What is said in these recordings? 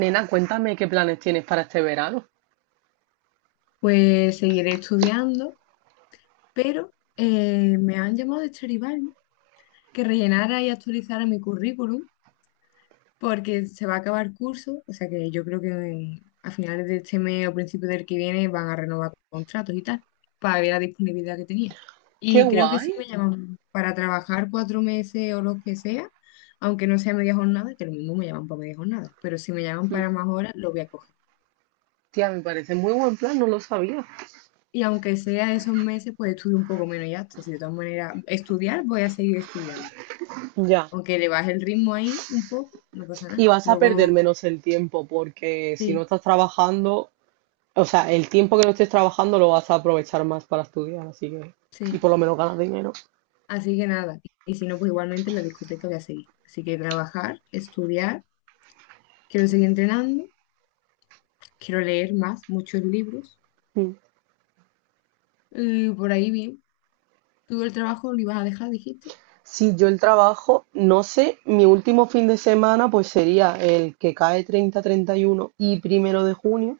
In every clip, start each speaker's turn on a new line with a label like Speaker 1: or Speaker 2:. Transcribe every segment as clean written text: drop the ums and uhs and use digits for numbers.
Speaker 1: Nena, cuéntame qué planes tienes para este verano.
Speaker 2: Pues seguiré estudiando, pero me han llamado de Stradivari que rellenara y actualizara mi currículum porque se va a acabar curso, o sea que yo creo que a finales de este mes o principios del que viene van a renovar contratos y tal, para ver la disponibilidad que tenía.
Speaker 1: ¡Qué
Speaker 2: Y creo que sí
Speaker 1: guay!
Speaker 2: me llaman para trabajar 4 meses o lo que sea, aunque no sea media jornada, que lo mismo me llaman para media jornada, pero si me llaman
Speaker 1: Mm,
Speaker 2: para más horas, lo voy a coger.
Speaker 1: Tía, me parece muy buen plan, no lo sabía.
Speaker 2: Y aunque sea esos meses, pues estudio un poco menos y ya está. Si de todas maneras, estudiar, voy a seguir estudiando.
Speaker 1: Ya.
Speaker 2: Aunque le baje el ritmo ahí un poco, no pasa
Speaker 1: Y
Speaker 2: nada.
Speaker 1: vas a perder
Speaker 2: Luego,
Speaker 1: menos el tiempo porque si no
Speaker 2: sí,
Speaker 1: estás trabajando, o sea, el tiempo que no estés trabajando lo vas a aprovechar más para estudiar, así que... Y
Speaker 2: sí.
Speaker 1: por lo menos ganas dinero.
Speaker 2: Así que nada. Y si no, pues igualmente en la discoteca voy a seguir. Así que trabajar, estudiar, quiero seguir entrenando, quiero leer más, muchos libros.
Speaker 1: Mm.
Speaker 2: Y por ahí bien. Tú el trabajo lo ibas a dejar, dijiste.
Speaker 1: Sí, yo el trabajo, no sé, mi último fin de semana pues sería el que cae 30-31 y uno y primero de junio.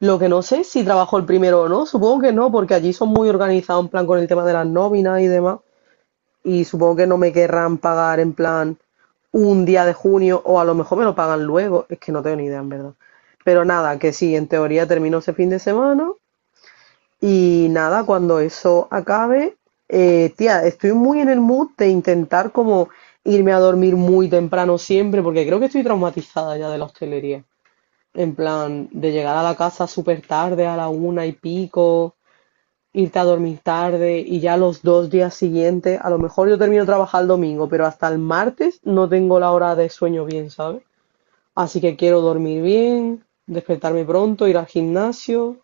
Speaker 1: Lo que no sé es si trabajó el primero o no, supongo que no, porque allí son muy organizados en plan con el tema de las nóminas y demás, y supongo que no me querrán pagar en plan un día de junio o a lo mejor me lo pagan luego, es que no tengo ni idea en verdad. Pero nada, que sí, en teoría termino ese fin de semana y nada, cuando eso acabe, tía, estoy muy en el mood de intentar como irme a dormir muy temprano siempre, porque creo que estoy traumatizada ya de la hostelería. En plan, de llegar a la casa súper tarde, a la una y pico, irte a dormir tarde y ya los dos días siguientes, a lo mejor yo termino de trabajar el domingo, pero hasta el martes no tengo la hora de sueño bien, ¿sabes? Así que quiero dormir bien, despertarme pronto, ir al gimnasio,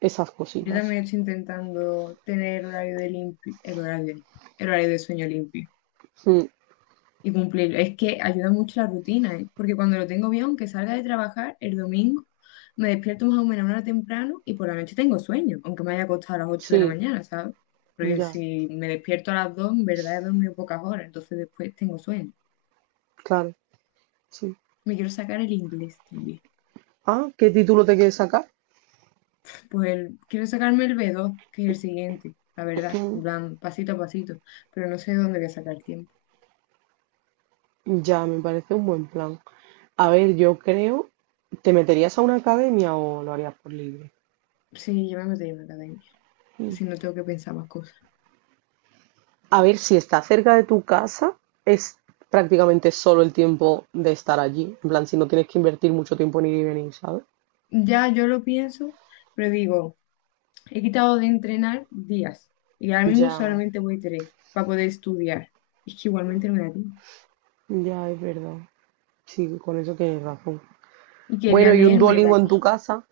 Speaker 1: esas
Speaker 2: Yo
Speaker 1: cositas.
Speaker 2: también estoy intentando tener horario de limpio, el horario de sueño limpio.
Speaker 1: Mm,
Speaker 2: Y cumplirlo. Es que ayuda mucho la rutina, ¿eh? Porque cuando lo tengo bien, aunque salga de trabajar el domingo, me despierto más o menos una hora temprano y por la noche tengo sueño, aunque me haya acostado a las ocho de la
Speaker 1: sí,
Speaker 2: mañana, ¿sabes? Porque
Speaker 1: ya,
Speaker 2: si me despierto a las 2, en verdad he dormido pocas horas, entonces después tengo sueño.
Speaker 1: claro, sí.
Speaker 2: Me quiero sacar el inglés también.
Speaker 1: Ah, ¿qué título te quieres sacar?
Speaker 2: Pues quiero sacarme el B2, que es el siguiente, la verdad, en
Speaker 1: Mm,
Speaker 2: plan, pasito a pasito, pero no sé dónde voy a sacar tiempo.
Speaker 1: ya, me parece un buen plan. A ver, yo creo, ¿te meterías a una academia o lo harías por libre?
Speaker 2: Sí, yo me metería en una academia,
Speaker 1: Mm.
Speaker 2: si no tengo que pensar más cosas.
Speaker 1: A ver, si está cerca de tu casa, es prácticamente solo el tiempo de estar allí. En plan, si no tienes que invertir mucho tiempo en ir y venir, ¿sabes?
Speaker 2: Ya yo lo pienso, pero digo... He quitado de entrenar días y ahora mismo
Speaker 1: Ya,
Speaker 2: solamente voy tres para poder estudiar. Es que igualmente no me da tiempo.
Speaker 1: ya es verdad. Sí, con eso tienes razón.
Speaker 2: Y quería
Speaker 1: Bueno, ¿y un
Speaker 2: leerme de
Speaker 1: Duolingo en tu
Speaker 2: aquí,
Speaker 1: casa?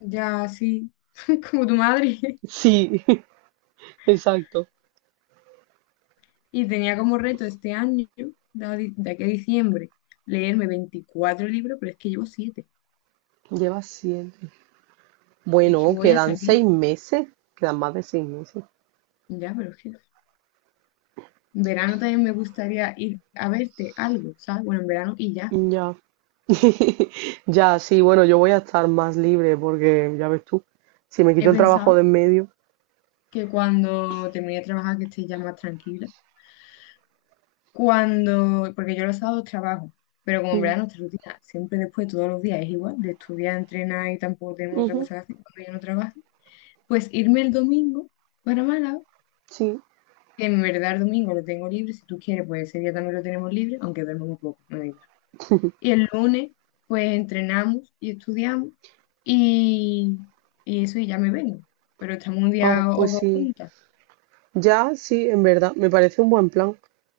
Speaker 2: ya así, como tu madre.
Speaker 1: Sí, exacto.
Speaker 2: Y tenía como reto este año, de de aquí a diciembre, leerme 24 libros, pero es que llevo siete.
Speaker 1: Llevas siete.
Speaker 2: Es que
Speaker 1: Bueno,
Speaker 2: voy hasta
Speaker 1: quedan
Speaker 2: aquí.
Speaker 1: seis meses, quedan más de seis meses.
Speaker 2: Ya, pero es que en verano también me gustaría ir a verte algo, ¿sabes? Bueno, en verano y ya.
Speaker 1: Ya. Ya, sí, bueno, yo voy a estar más libre porque, ya ves tú, si me quito
Speaker 2: He
Speaker 1: el trabajo
Speaker 2: pensado
Speaker 1: de en medio.
Speaker 2: que cuando termine de trabajar, que esté ya más tranquila. Cuando, porque yo los sábados trabajo, pero como en
Speaker 1: Ujú,
Speaker 2: verdad nuestra rutina siempre después, todos los días es igual, de estudiar, entrenar y tampoco tenemos otra
Speaker 1: ujú,
Speaker 2: cosa que hacer cuando yo no trabajo, pues irme el domingo para Málaga,
Speaker 1: sí.
Speaker 2: que en verdad el domingo lo tengo libre, si tú quieres, pues ese día también lo tenemos libre, aunque duermo muy poco, me da igual. Y el lunes, pues entrenamos y estudiamos y, y eso, y ya me vengo, pero estamos un
Speaker 1: Ah,
Speaker 2: día o
Speaker 1: pues
Speaker 2: dos
Speaker 1: sí.
Speaker 2: juntas
Speaker 1: Ya, sí, en verdad, me parece un buen plan.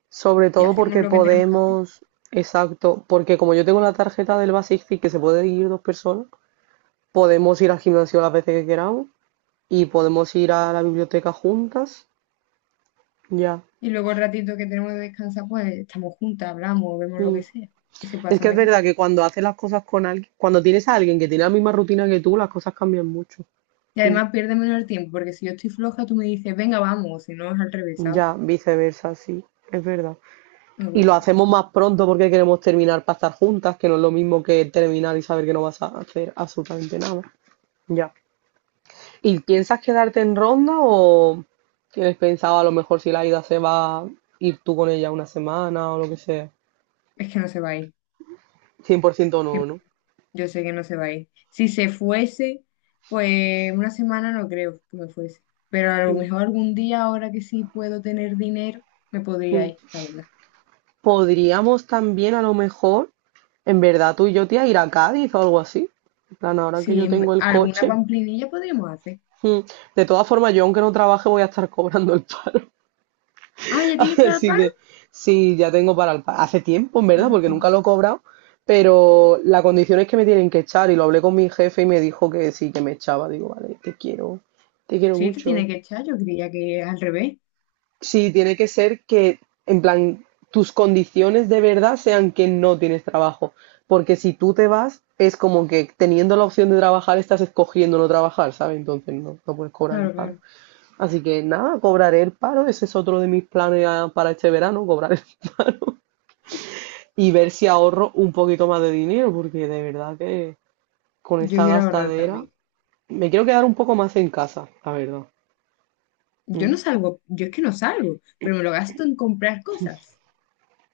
Speaker 1: Sobre
Speaker 2: y
Speaker 1: todo
Speaker 2: hacemos
Speaker 1: porque
Speaker 2: lo que tenemos que hacer.
Speaker 1: podemos, exacto, porque como yo tengo la tarjeta del Basic Fit que se puede ir dos personas, podemos ir al gimnasio las veces que queramos y podemos ir a la biblioteca juntas. Ya.
Speaker 2: Y luego el ratito que tenemos de descansar, pues estamos juntas, hablamos, vemos lo
Speaker 1: Mm.
Speaker 2: que sea, que se
Speaker 1: Es
Speaker 2: pasa
Speaker 1: que es
Speaker 2: mejor.
Speaker 1: verdad que cuando haces las cosas con alguien, cuando tienes a alguien que tiene la misma rutina que tú, las cosas cambian mucho.
Speaker 2: Y
Speaker 1: Mm,
Speaker 2: además pierde menos el tiempo, porque si yo estoy floja, tú me dices, venga, vamos, si no es al revés, ¿sabes?
Speaker 1: ya, viceversa, sí, es verdad.
Speaker 2: Me
Speaker 1: Y lo
Speaker 2: gusta.
Speaker 1: hacemos más pronto porque queremos terminar para estar juntas, que no es lo mismo que terminar y saber que no vas a hacer absolutamente nada. Ya. ¿Y piensas quedarte en Ronda o tienes pensado a lo mejor si la ida se va ir tú con ella una semana o lo que sea?
Speaker 2: Es que no se va a ir.
Speaker 1: Cien por ciento
Speaker 2: Es que
Speaker 1: no, ¿no?
Speaker 2: yo sé que no se va a ir. Si se fuese, pues una semana no creo que me fuese. Pero a lo
Speaker 1: Mm,
Speaker 2: mejor algún día, ahora que sí puedo tener dinero, me podría
Speaker 1: mm.
Speaker 2: ir, la verdad.
Speaker 1: Podríamos también a lo mejor, en verdad tú y yo, tía, ir a Cádiz o algo así. En plan, ahora que
Speaker 2: Sí,
Speaker 1: yo tengo el
Speaker 2: alguna
Speaker 1: coche.
Speaker 2: pamplinilla podríamos hacer.
Speaker 1: Mm, de todas formas, yo aunque no trabaje voy a estar cobrando el paro.
Speaker 2: Ah, ¿ya tienes para el
Speaker 1: Así
Speaker 2: paro?
Speaker 1: que sí, ya tengo para el paro. Hace tiempo, en verdad,
Speaker 2: Ah,
Speaker 1: porque
Speaker 2: qué
Speaker 1: nunca
Speaker 2: bien.
Speaker 1: lo he cobrado. Pero la condición es que me tienen que echar. Y lo hablé con mi jefe y me dijo que sí, que me echaba. Digo, vale, te quiero
Speaker 2: Sí, te
Speaker 1: mucho.
Speaker 2: tiene que echar, yo creía que al revés.
Speaker 1: Sí, tiene que ser que, en plan, tus condiciones de verdad sean que no tienes trabajo. Porque si tú te vas, es como que teniendo la opción de trabajar, estás escogiendo no trabajar, ¿sabes? Entonces no, no puedes cobrar el
Speaker 2: Claro,
Speaker 1: paro.
Speaker 2: claro.
Speaker 1: Así que nada, cobraré el paro. Ese es otro de mis planes para este verano, cobrar el- y ver si ahorro un poquito más de dinero, porque de verdad que con
Speaker 2: Yo
Speaker 1: esta
Speaker 2: quiero ahorrar
Speaker 1: gastadera
Speaker 2: también.
Speaker 1: me quiero quedar un poco más en casa, la verdad.
Speaker 2: Yo no
Speaker 1: Mm,
Speaker 2: salgo, yo es que no salgo, pero me lo gasto en comprar cosas.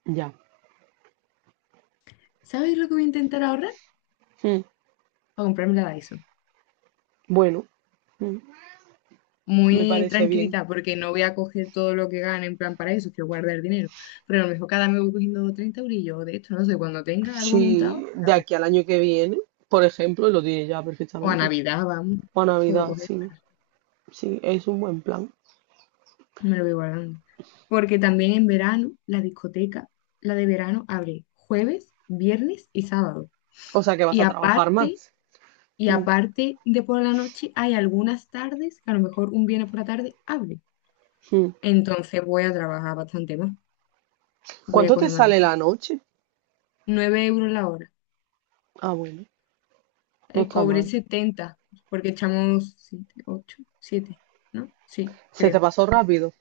Speaker 1: ya.
Speaker 2: ¿Sabes lo que voy a intentar ahorrar?
Speaker 1: Mm,
Speaker 2: A comprarme la Dyson.
Speaker 1: bueno, mm, me
Speaker 2: Muy
Speaker 1: parece bien.
Speaker 2: tranquilita, porque no voy a coger todo lo que gane en plan para eso, quiero guardar dinero. Pero a lo mejor cada mes voy cogiendo 30 eurillos de esto, no sé, cuando tenga algo
Speaker 1: Sí,
Speaker 2: montado, me
Speaker 1: de
Speaker 2: la
Speaker 1: aquí
Speaker 2: compro.
Speaker 1: al año que viene, por ejemplo, lo diré ya
Speaker 2: O a
Speaker 1: perfectamente.
Speaker 2: Navidad, vamos,
Speaker 1: O a
Speaker 2: puedo
Speaker 1: Navidad,
Speaker 2: coger,
Speaker 1: sí, sí, es un buen plan.
Speaker 2: me lo voy guardando. Porque también en verano, la discoteca, la de verano, abre jueves, viernes y sábado.
Speaker 1: O sea que vas
Speaker 2: Y
Speaker 1: a trabajar más.
Speaker 2: aparte,
Speaker 1: Mm,
Speaker 2: de por la noche, hay algunas tardes que a lo mejor un viernes por la tarde abre.
Speaker 1: mm.
Speaker 2: Entonces voy a trabajar bastante más. Voy a
Speaker 1: ¿Cuánto te
Speaker 2: coger más
Speaker 1: sale
Speaker 2: dinero.
Speaker 1: la noche?
Speaker 2: 9 euros la hora.
Speaker 1: Ah, bueno, no está
Speaker 2: Cobré
Speaker 1: mal.
Speaker 2: 70 porque echamos siete, ocho, siete, ¿no? Sí,
Speaker 1: Se te
Speaker 2: creo.
Speaker 1: pasó rápido.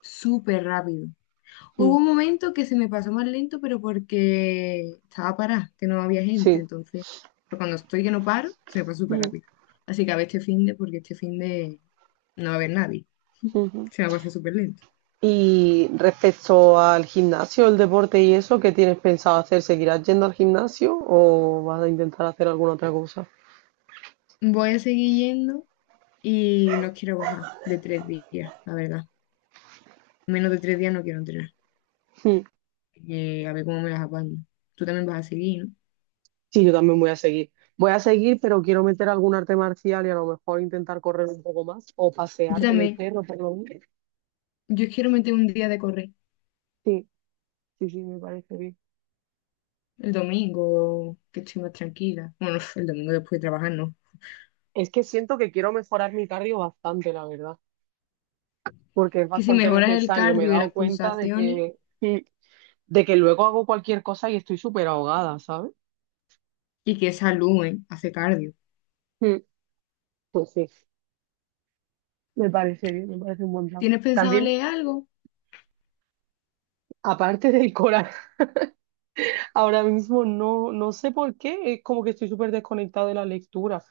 Speaker 2: Súper rápido. Hubo
Speaker 1: Mm,
Speaker 2: un momento que se me pasó más lento, pero porque estaba parada, que no había gente.
Speaker 1: sí.
Speaker 2: Entonces, pero cuando estoy que no paro, se me pasa súper
Speaker 1: Mm,
Speaker 2: rápido. Así que a ver este finde, porque este finde no va a haber nadie.
Speaker 1: ujú.
Speaker 2: Se me pasa súper lento.
Speaker 1: Y respecto al gimnasio, el deporte y eso, ¿qué tienes pensado hacer? ¿Seguirás yendo al gimnasio o vas a intentar hacer alguna otra cosa?
Speaker 2: Voy a seguir yendo y no quiero bajar de 3 días, la verdad. Menos de 3 días no quiero entrenar.
Speaker 1: Mm.
Speaker 2: A ver cómo me las apaño. Tú también vas a seguir, ¿no?
Speaker 1: Sí, yo también voy a seguir. Voy a seguir, pero quiero meter algún arte marcial y a lo mejor intentar correr un poco más o
Speaker 2: Yo
Speaker 1: pasear con el
Speaker 2: también.
Speaker 1: perro, por lo menos.
Speaker 2: Yo quiero meter un día de correr.
Speaker 1: Sí, sí, sí, me parece bien.
Speaker 2: El domingo, que estoy más tranquila. Bueno, el domingo después de trabajar, no.
Speaker 1: Es que siento que quiero mejorar mi cardio bastante, la verdad, porque es
Speaker 2: Que si
Speaker 1: bastante
Speaker 2: mejoras el
Speaker 1: necesario. Me he
Speaker 2: cardio y las
Speaker 1: dado cuenta de
Speaker 2: pulsaciones,
Speaker 1: que, de que luego hago cualquier cosa y estoy súper ahogada, ¿sabes?
Speaker 2: y que saluden hace cardio.
Speaker 1: Mm, pues sí, me parece bien, me parece un buen plan.
Speaker 2: ¿Tienes pensado
Speaker 1: También,
Speaker 2: leer algo?
Speaker 1: aparte del coral, ahora mismo no, no sé por qué, es como que estoy súper desconectada de la lectura.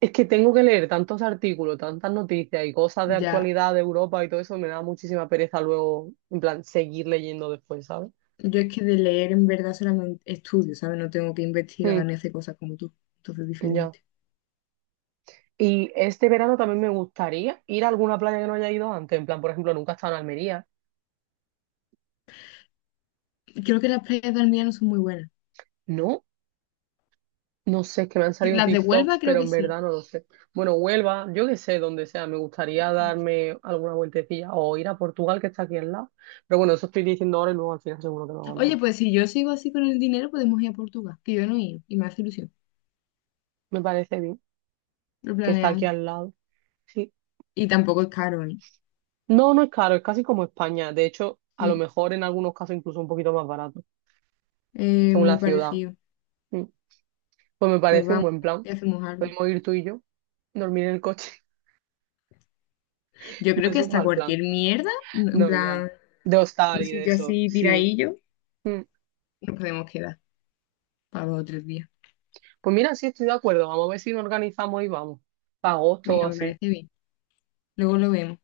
Speaker 1: Es que tengo que leer tantos artículos, tantas noticias y cosas de
Speaker 2: Ya,
Speaker 1: actualidad de Europa y todo eso, me da muchísima pereza luego, en plan, seguir leyendo después, ¿sabes?
Speaker 2: yo es que de leer en verdad solamente estudio, ¿sabes? No tengo que
Speaker 1: Mm,
Speaker 2: investigar ni hacer cosas como tú, entonces es
Speaker 1: ya.
Speaker 2: diferente.
Speaker 1: Y este verano también me gustaría ir a alguna playa que no haya ido antes, en plan, por ejemplo, nunca he estado en Almería,
Speaker 2: Creo que las playas de Almería no son muy buenas.
Speaker 1: ¿no? No sé, es que me han salido
Speaker 2: Las de Huelva
Speaker 1: TikToks,
Speaker 2: creo
Speaker 1: pero
Speaker 2: que
Speaker 1: en
Speaker 2: sí.
Speaker 1: verdad no lo sé. Bueno, Huelva, yo qué sé, donde sea, me gustaría darme alguna vueltecilla o ir a Portugal, que está aquí al lado. Pero bueno, eso estoy diciendo ahora y luego al final seguro que no hago
Speaker 2: Oye,
Speaker 1: nada.
Speaker 2: pues si yo sigo así con el dinero, podemos ir a Portugal, que yo no he ido y me hace ilusión.
Speaker 1: Me parece bien
Speaker 2: Lo
Speaker 1: que está aquí
Speaker 2: planeamos.
Speaker 1: al lado. Sí.
Speaker 2: Y tampoco es caro, ¿eh?
Speaker 1: No, no es caro, es casi como España. De hecho, a lo
Speaker 2: Sí,
Speaker 1: mejor en algunos casos incluso un poquito más barato, según
Speaker 2: muy
Speaker 1: la ciudad.
Speaker 2: parecido.
Speaker 1: Mm. Pues me
Speaker 2: Pues
Speaker 1: parece un
Speaker 2: vamos
Speaker 1: buen
Speaker 2: y
Speaker 1: plan.
Speaker 2: hacemos algo.
Speaker 1: Podemos ir tú y yo, dormir en el coche.
Speaker 2: Yo
Speaker 1: No
Speaker 2: creo
Speaker 1: es
Speaker 2: que
Speaker 1: un
Speaker 2: hasta
Speaker 1: mal plan.
Speaker 2: cualquier mierda, ¿no?, en
Speaker 1: No, ya.
Speaker 2: plan,
Speaker 1: De
Speaker 2: un
Speaker 1: hostal y de
Speaker 2: sitio
Speaker 1: eso,
Speaker 2: así
Speaker 1: sí.
Speaker 2: tiradillo,
Speaker 1: Mm.
Speaker 2: y nos podemos quedar para 2 o 3 días.
Speaker 1: Pues mira, sí estoy de acuerdo. Vamos a ver si nos organizamos y vamos. Para agosto o
Speaker 2: Venga, me
Speaker 1: así.
Speaker 2: parece bien. Luego lo vemos.